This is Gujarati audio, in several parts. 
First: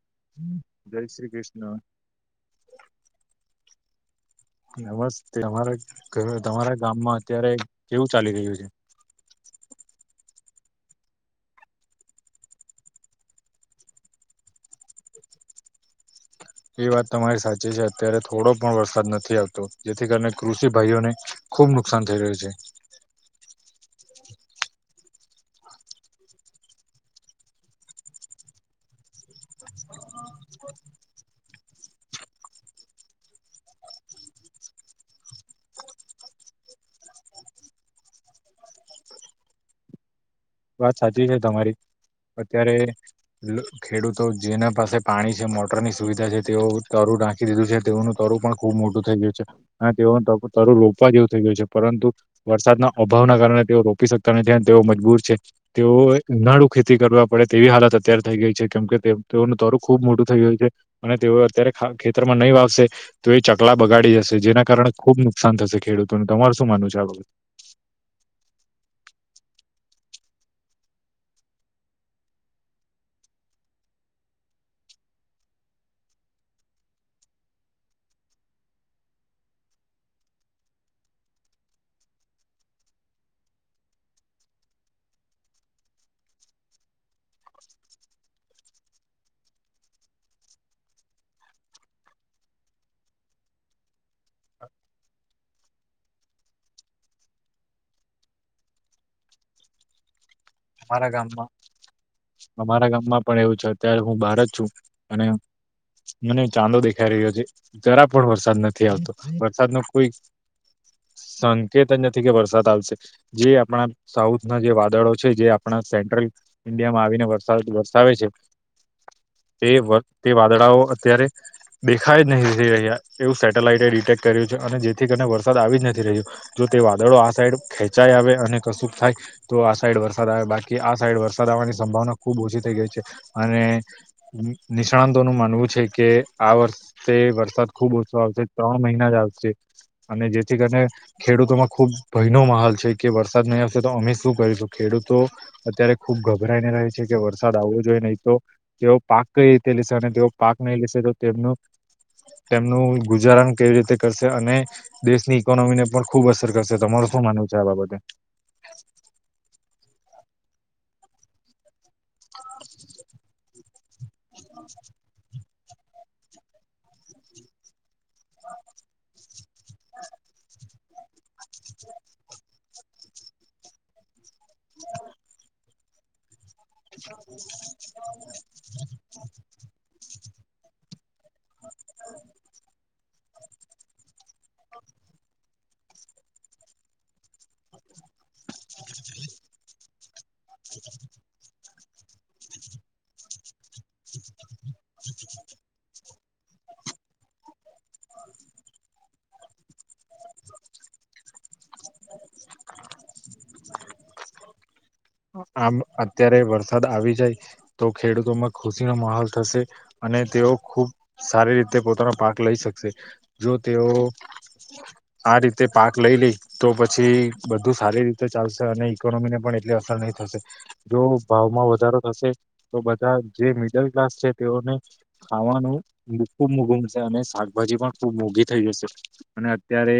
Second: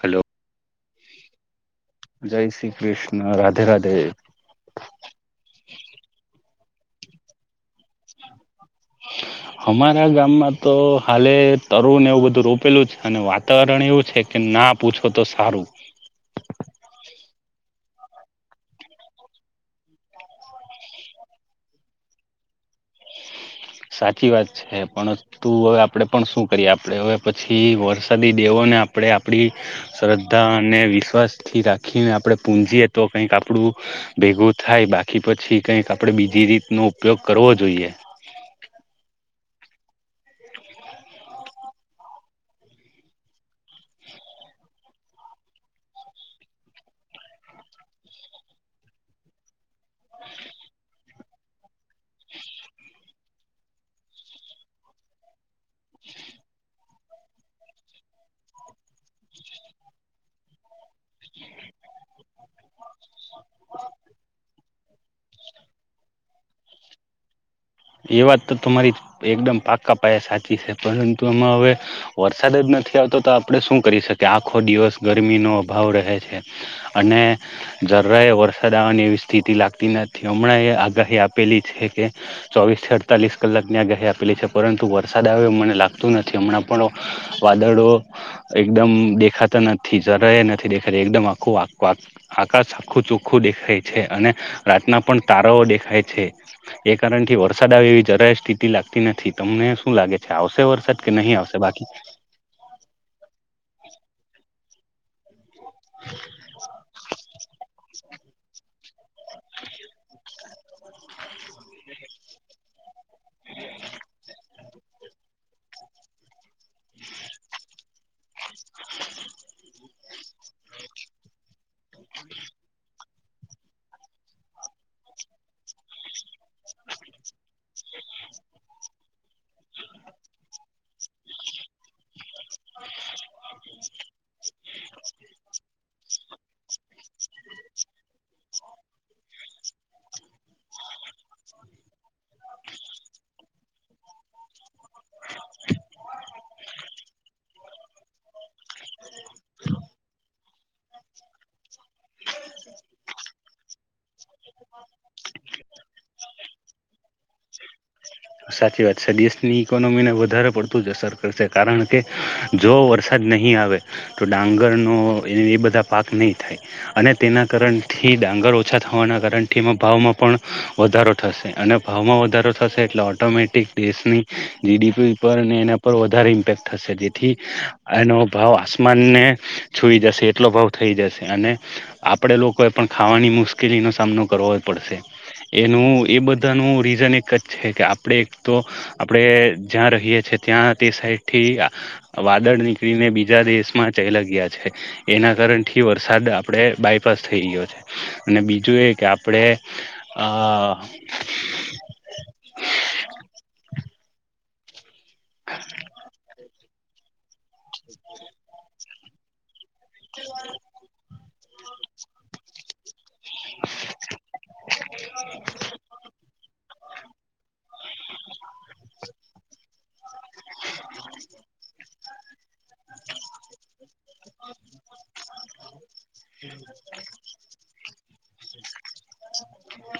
હલો જય શ્રી કૃષ્ણ જય શ્રી કૃષ્ણ રાધે રાધે. [unintelligible] તમારા તમારા ગામમાં અત્યારે કેવું ચાલી રહ્યું છે. અમારા ગામ માં તો હાલે તરુ ને એવું બધું રોપેલું છે, અને વાતાવરણ એવું છે, કે ના પૂછો તો સારું. [inaudible] એ વાત તમારી સાચી છે, અત્યારે થોડો પણ વરસાદ નથી આવતો જેથી કરીને કૃષિ ભાઈઓને. ખુબ નુકસાન થઈ રહ્યું છે. સાચી વાત છે, પણ તું હવે આપડે પણ શું કરીએ આપડે હવે પછી વરસાદી દેવ અને આપણે આપણી શ્રદ્ધા અને વિશ્વાસથી રાખીને આપણે પૂંજીએ તો કંઈક આપણું. ભેગું થાય બાકી પછી કઈક આપડે બીજી [unintelligible] ઉપયોગ કરવો જોઈએ. [inaudible] વાત સાચી છે, તમારી. અત્યારે ખેડૂતો જેના પાસે પાણી છે, મોટરની સુવિધા છે, તેઓ [unintelligible] ઢાખકી દીધું છે, તેઓનું તરું પણ ખુબ મોટું થઈ ગયું છે, અને તેઓ તરું રોપવા જેવું થઈ ગયું છે, પરંતુ વરસાદના અભાવના કારણે તેઓ રોપી શકતા નથી અને તેઓ મજબૂર છે. તેઓ [unintelligible] ખેતી કરવા પડે તેવી હાલત [unintelligible] થઈ ગઈ છે, કેમ કે તેઓનું તરું ખુબ મોટું થઈ [unintelligible] અને તેઓ અત્યારે ખેતરમાં નહીં વાશે તો એ ચકલા બગાડી જશે જેના કારણે ખુબ [unintelligible] [unintelligible] થશે ખેડૂતોને તમાર શું માનવું છે, [unintelligible] એ વાત તો તમારી એકદમ [unintelligible] પાયા સાચી છે, પરંતુ એમાં હવે વરસાદ જ નથી આવતો તો આપણે શું કરી શકીએ આખો દિવસ ગરમીનોો અભાવ રહે છે, અને [unintelligible] વરસાદ આવવાની એવી સ્થિતિ લાગતી નથી હમણાં એ આગાહી આપેલી છે, કે ચોવીસથી અડતાલીસ કલાકની આગાહી આપેલી છે, પરંતુ વરસાદ [unintelligible] મને લાગતું નથી [unintelligible] પણ. વાદળો એકદમ દેખાતા નથી જરા નથી દેખાતી એકદમ આખું આ આખું ચોખ્ખું દેખાય છે, અને રાતના પણ તારાઓ દેખાય છે, એ કારણે. થી વરસાદ આવે એવી જરાય સ્થિતિ લાગતી નથી તમને શું લાગે. આવશે વરસાદ કે અમારા નહી ગામમાં આવશે બાકી. ત્યારે હું બહાર જ છું, અને મને ચાંદો દેખાઈ રહ્યો છે. [unintelligible] પણ વરસાદ નથી આવતો વરસાદ ન કોઈ. સંકેત નથી કે વરસાદ આવશે જે આપણા સાઉથ ના જે વાદળો છે, જે પણ સેન્ટ્રલ ઇન્ડિયામાં આવીને વરસાદ વરસાવે છે, તે તે વાદળાઓ અત્યારે દેખાય જ નહી થઈ રહ્યા. એવું સેટેલાઈટે ડિટેક્ટ કર્યું છે અને જેથી કરીને વરસાદ આવી જ નથી રહ્યો જો તે વાદળો આ સાઈડ ખેંચાય આવે અને કશું થાય તો આ સાઈડ વર સાદ આવે બાકી આ સાઈડ વરસાદ આવવાની સંભાવના ખુબ ઓછી થઈ ગઈ છે. અને નિષ્ણાતો ન માનવું છે કે આ વર્ષે વરસાદ ખુબ ઓછો આવશે ત્રણ મહિના જ આવશે. અને જેથી કરીને ખેડૂતોમાં ખુબ ભય ન માહોલ છે કે વરસાદ નહીં આવશે તો અમે શું કરીશું ખેડૂત તો અત્યારે ખુબ ગભરાઈને રહે છે કે વરસાદ આવવો જોઈએ નહી તો તેઓ પાક કઈ રીતે લ તે પાક નહી લેશે તોનું તેમનું ગુજારણ કેવી રીતે કરશે અને દેશની ઇકોનોમી ને પણ ખુબ અસર કરશે, તમારું શું માનવું છે આ બાબતે. સાચી વાત છે દેશની ઈકોનોમીને વધારે પડતું જ અસર કરશે કારણ કે જો વરસાદ નહીં આવે. તો ડાંગર નો એ એ બધ બધા પાક નહી થાય અને તેના કારણથી ડાંગર ઓછા થવાના કારણથી એમાં ભાવમાં પણ વધારો થશે અને ભાવમાં વધારો થશે. એટલે ઓટોમેટિક દેશની જીડીપી પર એના પર વધારે ઇમ્પેક્ટ થશે જેથી એનો ભાવ આસમાનને છોઈ જશે. આટલો ભાવ થઈ જશે અને આપડે લોકોએ પણ ખાવાની મુશ્કેલીનોો સામનો કરવો જ પડશે. એનું એ બધાનું રીઝન એક જ છે કે આપડે એક તો આપડે જ્યાં રહીએ. ત્યાં તે સાઈડ થી વાદળ નીકળીને બીજા દેશમાં ચલા ગયા છે એ ના કારથી વરસાદ આપણે બાયપાસ થઈ ગયો છે અને બીજું એ કે આપણે હા. [unintelligible] આમ અત્યારે વરસાદ આવી જાય તો ખેડૂતોમાં ખુશીનો માહોલ થશે. અને તેઓ ખુબ સારી રીતે પોતાનો પાક લઈ શકશે. જો તેઓ આ રીતે પાક લઈ લે તો પછી બધ ધુ સારી રીતે ચાલશે અને ઇકોનોમીને પણ નહી થશે જો ભાવમાં વધારો થશે તો બધા જે મિડલ છે તેઓને ખાવાનું ખુબ મોઘું મળશે અને શાકભાજી પણ ખુબ મોઘી થઈ જશે. અને અત્યારે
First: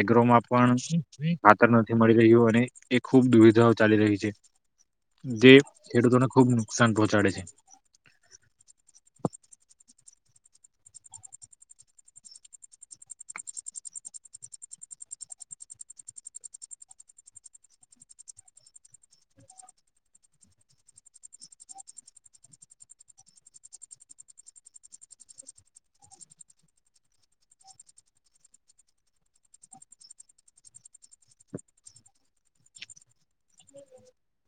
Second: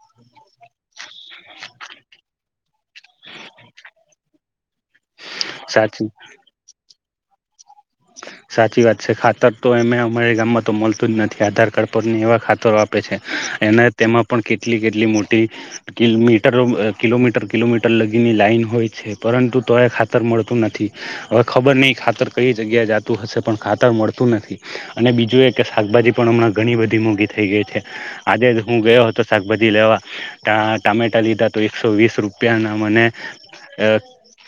એગ્રોમાં પણ ખાતર નથી મળી રહ્યું અને એ ખુબ દુવિધા ચાલી રહી છે જે સાચ ખેડૂતોને ખુબ નુકસાન પહોંચાડે છે. સાચી વાત છે ખાતર તો એમે અમારા ગામમાં તો મળતું જ નથી આધાર કાર્ડ પર એવા ખાતરો આપે છે. એના તેમાં પણ કેટલી કેટલી મોટી મીટરો કિલોમીટર કિલોમીટર લગીની લા ઈન હોય છે, પરંતુ તો એ ખાતર મળતું નથી હવે ખબર નહી ખાતર ક જગ્યા જતું હશે પણ ખાતર મળતું નથી, અને બીજું એ કે શાકભાજી પણ હમણાં ઘણી બધી મોંઘી થઈ ગઈ. છે આજે જ હું ગયો હતો શાકભાજી લેવા ટામેટા લીધા તો એકસો વીસ રૂપિયા ને મને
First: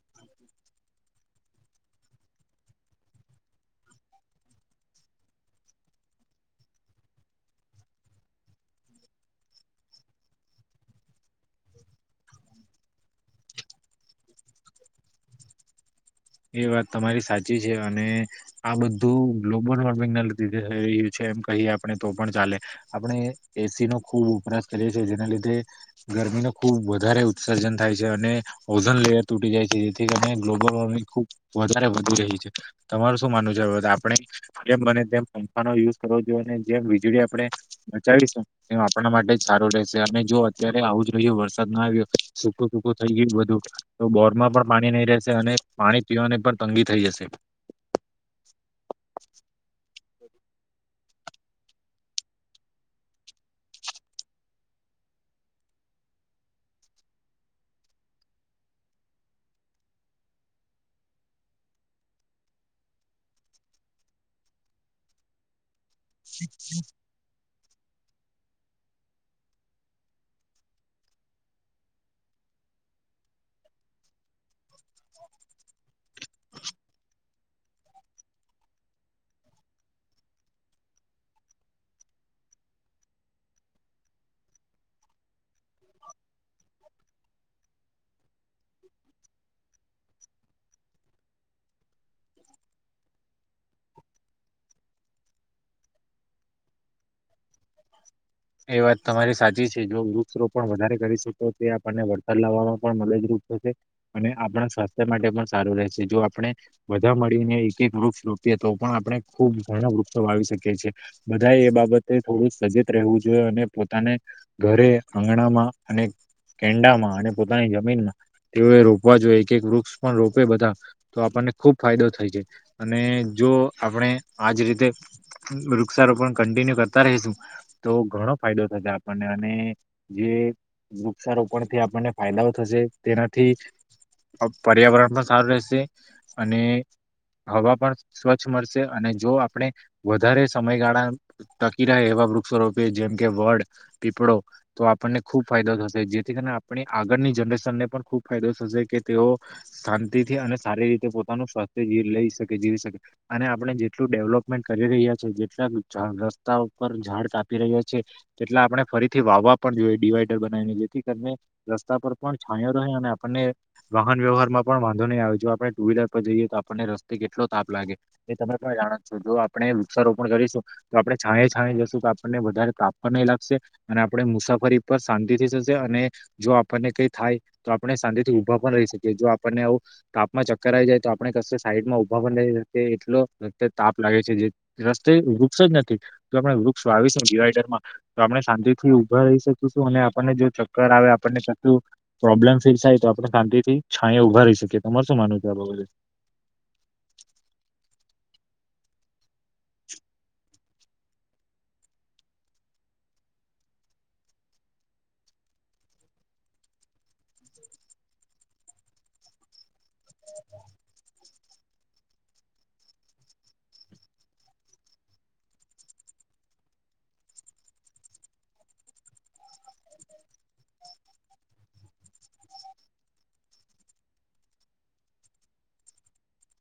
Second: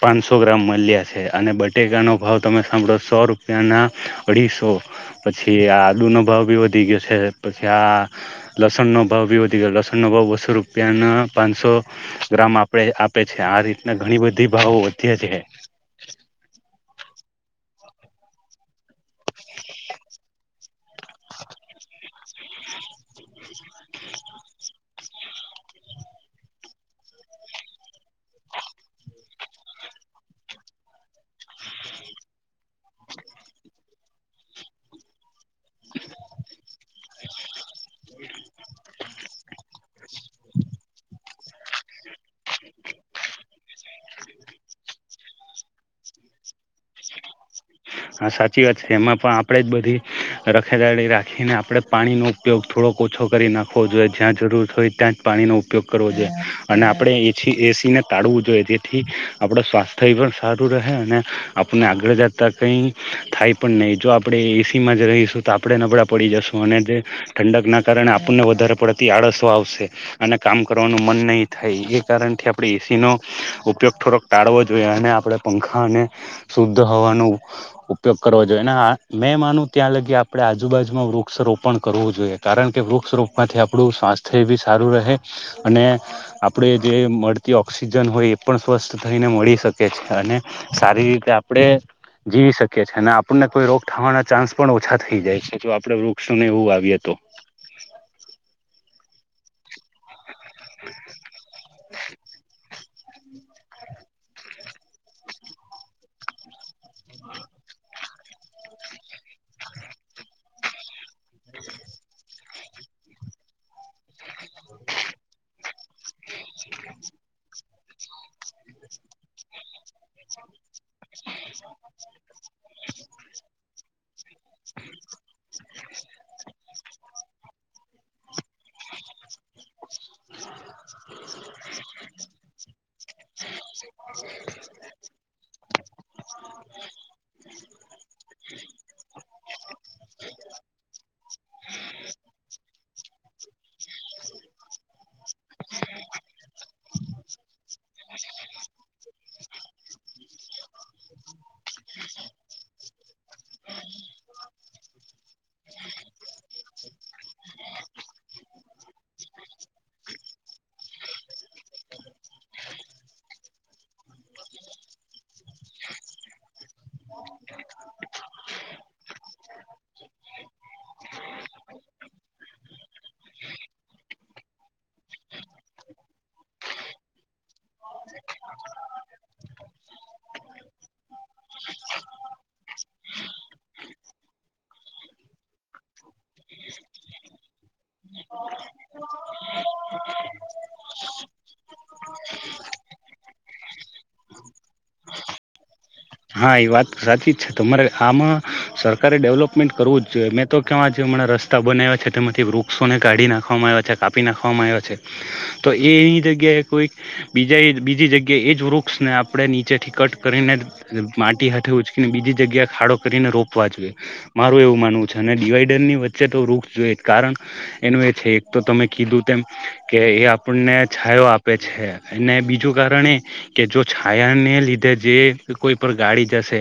પાંચસો ગ્રામ મળ્યા છે, અને બટેકા નો ભાવ તમે સાંભળો સો રૂપિયાના અઢીસો પછી, આ આદુનો ભાવ બી વધી ગયો છે પછી આ લસણનો ભાવ બી વધી ગયો લસણનો ભાવ બસો રૂપિયાના પાંચસો ગ્રામ આપણે આ આપે છે આ રીતના ઘણી બધી ભાવો વધ્યા છે. [unintelligible] એ વાત તમારી સાચી છે, અને આ બધું ગ્લોબલ વોર્મિંગ ના લીધે થઈ રહ્યું છે. એ કહીએ આપણે તો પણ ચાલે આપણે એસી નો ખૂબ ઉપરાસ કરીએ છીએ જેના લીધે ગર ખુબ વધારે ઉત્સર્જન થાય છે અને ઓઝન લેયર તૂટી જાય છે જેથી કરી ગ્લોબલ વોર્મિંગ ખુબ વધારે વધી રહી છે તમાર શું માન છે આપણે જેમ મનેા યુઝ ને જેમ વીજળી આપણે બચાવીશું તેમ આપણા માટે જ સારું રહેશે. મે જો અત્યારે આવું જ રહ્યું વર્ષ આવ્યો સૂખું સૂકું થઈ ગયું બધું તો બોર માં પણ પાણી નહી રહેશે અને પાણી પીવાની પણ તંગી થઈ જશે. હા સાચી વાત છે એમાં પણ આપણેે જ બધી રખેદાળી રાખીને આપડે પાણીનો ઉપયોગ થોડોક ઓછો કરી નાખવો જોઈએ, જ્યાં જરૂર હોય ત્યાં જ પાણીનો ઉપયોગ કરવો જોઈએ અને આપણે એ એસી ને તાળવું જોઈએ જેથી આપડ સ્વાસ્થ્ય એ પણ સારું રહે અને આપને આગળ જા તા કઈ થાય પણ નહી જો આપડણે એસીમાં જ રહીશું તો કપડે નબળા પડી જશો અને તે ઠંડક ના કારણે આપણને વધારે પડતી આળસો આવશે અને કામ કરવાનું મન નહીં થાય એ કારણથી આપણે નો ઉપયોગ થોડોક ટાળવો જોઈએ અને આપણે પંખાને શુદ્ધ હોવાનો ઉપયોગ કરવા જોઈએ અને મેં માનું ત્યાં લગી આડે આજુબાજુમાં વૃક્ષ રોપણ કરવું જોઈએ કારણ કે વૃક્ષ રોપમાંથી આપણું સ્વાસ્થ્ય એ બી સારું રહે અને આપડે જે મળતી ઓક્સિજન હોય એ પણ સ્વસ્થ થઈને મળી શકે છે અને સારી રીતે આપડે જીવી શકીએ છે અને આપણને કોઈ રોગ થવાના ચાન્સ પણ ઓછા થઈ જાય છે જો આપડે વૃક્ષોને એવું આવીએ તો [inaudible] વાત તમારી સાચી છે જો વૃક્ષરોપણ પણ વધારે કરીશું તો તે આપણને વરસાદ લાવવામાં પણ મદદરૂપ થશે અને આપણા સ્વાસ્થ્ય માટે પણ સારું રહેશે જો આપણે વધા મળીને એક એક વૃક્ષ રૂપીએ તો પણ આપણે ખુબ ભનક વૃક્ષો વાવી શકીએ છીએ બધા એ બાબતે થોડું સજેત રહેવું જો અને પોતાને ઘરે આંગણામાં અને કેંડામાં અને પોતાની જમીન મા તેઓએ રોપવા જોઈએ એક એક વૃક્ષ પણ રોપે બધા તો આપણને ખુબ ફાયદો થાય છે અને જો આપણે આજ રીતે વૃક્ષારોપણ કન્ટિન્યુ કરતા રેશું તો ઘણો ફાયદો થશે આપણને અને જે વૃક્ષક્ષારોપણથી આપણને ફાયદાઓ થશે તેનાથી પર્યાવરણ પણ સારું રહેશે અને હવા પણ સ્વચ્છ મળશે અને જો આપડે વધારે સમયગાળા ટકી રહે એવા વૃ વૃક્ષો રોપીએ જેમ કે વડ, પીપળો તો આપણને ખૂબ ફાયદો થશે જેથી કરીને આપણી આગળની જ નરેશન પણ ખુબ ફાયદો થશે કે તેઓ શાંતિથી અને સારી રીતે પોતાનું સ્વાસ્થ્ય જીવ લઈ શકે જીવી શકે અને આપણે જે જેટલું ડેવલપમેન્ટ કરી રહ્યા છે જેટલા રસ્તા ઉપર ઝાડ કાપી રહ્યા છે એટલે આપણે ફરીથી વાવવા પણ જોઈએ ડિવાઈડર બનાવીને જેથી કરીને રસ્તા પર પણ છાંયો રહે અને આપણને વાહન વ્યવહાર માં પણ વાંધો નહીં આવે જો આપણે ટુ વ્હીલર પર જઈએ તો આપણને રસ્તે કેટલો તાપ લાગે તમે પણ જાણો છો જો આપણે વૃક્ષારોપણ કરીશું તો આપડણે છાંયે છાંયે જશું કે વધારે તાપ પણ નહી લાગશે અને આપણે મુસાફરી પર શાંતિ થશે અને જો આપણને કઈ થાય તો આપણે શાંતિથી ઉભા પણ રહી શકીએ જો આપણને તાપમાં ચક્કર આવી જાય તો આપણે કસે સાઈડ માં ઉભા [unintelligible] તાપ લાગે છે જે રસ્તે વૃક્ષ જ નથી તો આપણે વૃક્ષ વાવીશું ડિવાઈડર માં તો આપણે શાંતિ થી ઉભા રહી શકીશું અને આપણને જો ચક્કર આવે આપણને ચકું પ્રોબ્લેમ ફેસ થાય તો આપણે શાંતિ થી છાંયા ઊભા રહી શકીએ તમારું શું માનવું છે આ બાબતે હા એ વાત સાચી જ છે તમારે આમાં સરકારે ડેવલપમેન્ટ કરવું જ જોઈએ મેં તો કેવા જે હમણાં રસ્તા બનાવ્યા છે તેમાંથી વૃક્ષો ને કાઢી નાખવામાં આવ્યા છે કાપી નાખવામાં આવ્યા છે તો એ એની જગ્યાએ કોઈક બીજા બીજી જગ્યાએ એ જ વૃક્ષને આપડણે નીચેથી કટ કરીને માટી હાથે ઉચકીને બીજી જગ્યા ખાડો કરીને રોપવા જોઈએ મારું એવું માનવું છે અને ડિવાઈડર ની વચ્ચે તો વૃક્ષ જોઈ કારણ એનું એ છે એક તો તમે કીધું તેમ કે એ આપણને છાયો આપે છે અને બીજું કારણ એ કે જો છાયાને લીધે જે કોઈ પણ ગાડી જશે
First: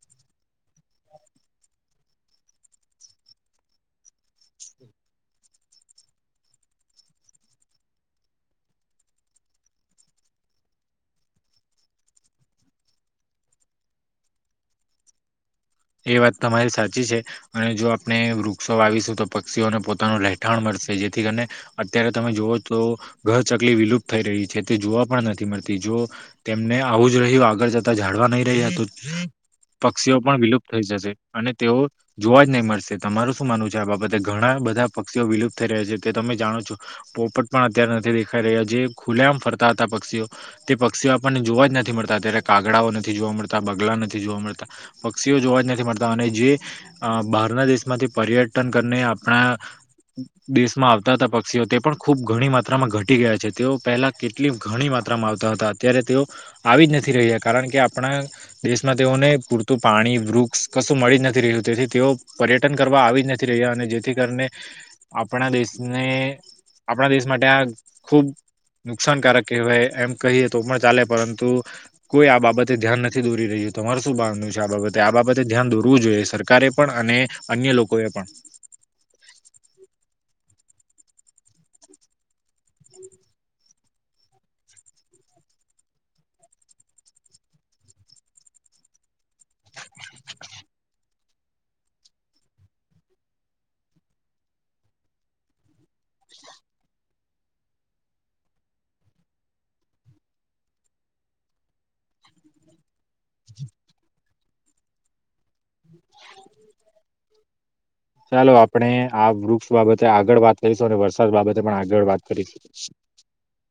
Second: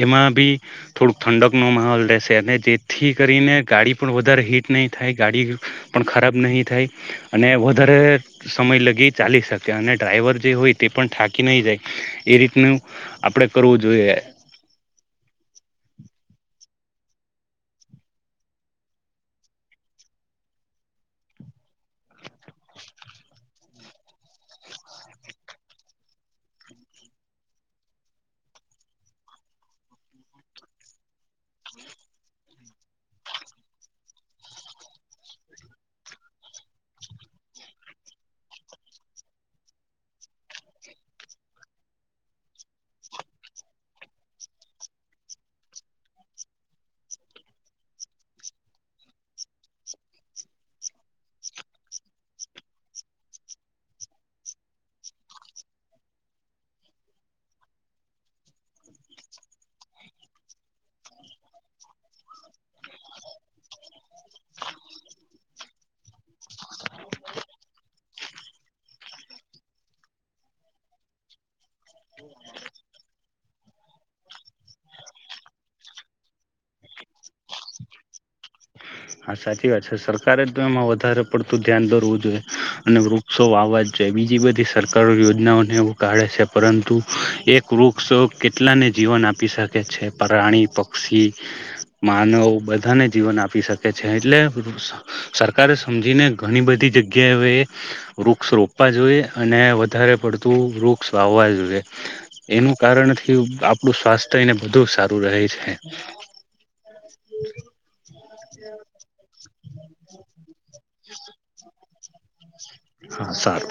એમાં બી થોડુંક ઠંડકનો માહોલ રહેશે અને જેથી કરીને ગાડી પણ વધારે હીટ નહીં થાય ગાડી પણ ખરાબ નહીં થાય અને વધારે સમય લગી ચાલી શકે અને ડ્રાઈવર જે હોય તે પણ થાકી નહી જાય એ રીતનું આપડે કરવું જોઈએ એ વાત તમારી સાચી છે અને જો આપણે વૃક્ષો વાવીશું તો પક્ષીઓને પોતાનું રહેઠાણ મળ શે જેથી કરીને અત્યારે તમે જુવો તો ઘર કેટલી વિલુપત થઈ રહી છે તે જોવા પણ નથી મળતી જો તેમને આવું જ રહ્યું આગળ જતા જાળવા નહી રહે પક્ષીઓ પણ વિલુપ્ત થઈ જશે અને તેઓ જોવા જ નહીં મળશે તમારું શું માનવું છે આ બાબતે ઘણા બધા પક્ષીઓ વિલુપ્ત થ રહ્યા છે તે તમે જાણો છો પોપટ પણ અત્યારે નથી દેખાઈ રહ્યા જે ખુલે આમ ફરતા હતા પક્ષીઓ તે પક્ષીઓ આપણને જોવા જ નથી મળતા અત્યારે કાગડાઓ નથી જોવા મળતા બગલા નથી જોવા મળતા પી તીઓ જોવા જ નથી મળતા અને જે અ બહારના દેશમાંથી પર્યટન કરીને આપણા દેશમાં આવતા હતા પક્ષીઓ તે પણ ખુબ ઘણી માત્રામાં ઘટી ગયા છે તેઓ પહેલા કેટલી ઘણી મા ત્રામાં આવતા હતા અત્યારે તેઓ આવી જ નથી રહ્યા કારણ કે આપણા દેશમાં તેઓને પૂરત પાણી વૃક્ષ કશું મળી જ નથી રહ્યું તેથી તેઓ પર્યટન કરવા આવી જ નથી રહ્યા અને જેથી કરીને આપણા દેશને આપણા દેશ માટે આ ખુબ નુકસાનકારક કહેવાય એમ કહીએ તો પણ ચાલે પરંતુ કોઈ આ બાબતે ધ્યાન નથી દોરી રહ્યું. તમારું શું બારનુ છે આ બાબતે આ બાબતે ધ્યાન દોરવું જોઈએ સરકારે પણ અને અન્ય લોકો એ પણ. હા સાચી વાત છે સરકારે તો એમાં વધારે પડતું ધ્યાન દોરવું જોઈએ અને વૃક્ષો વાવા જોઈ બીજી બધી સરકારો યોજનાઓને એવું કાઢે છે પરંતુ એક વૃક્ષ કેટલાને જીવન ન આપી શકે છે પ્રાણી પક્ષી માનવ બધાને જીવન આપી શક. કે છે એટલે સરકારે સમજીને ઘણી બધી જગ્યા એ વૃક્ષ રોપ પવા જોઈએ અને વધારે પડતું વૃક્ષ વાવવા જોઈએ એનું કારણથી પડું સ્વાસ્થ્ય એને બધું સારું રહે છે. [inaudible] [inaudible] ચાલો આપણે આ વૃક્ષ બાબતે આગળ વાત કરીશું અને વરસાદ બાબતે પણ આગળ વાત કરીશું. હા સારુ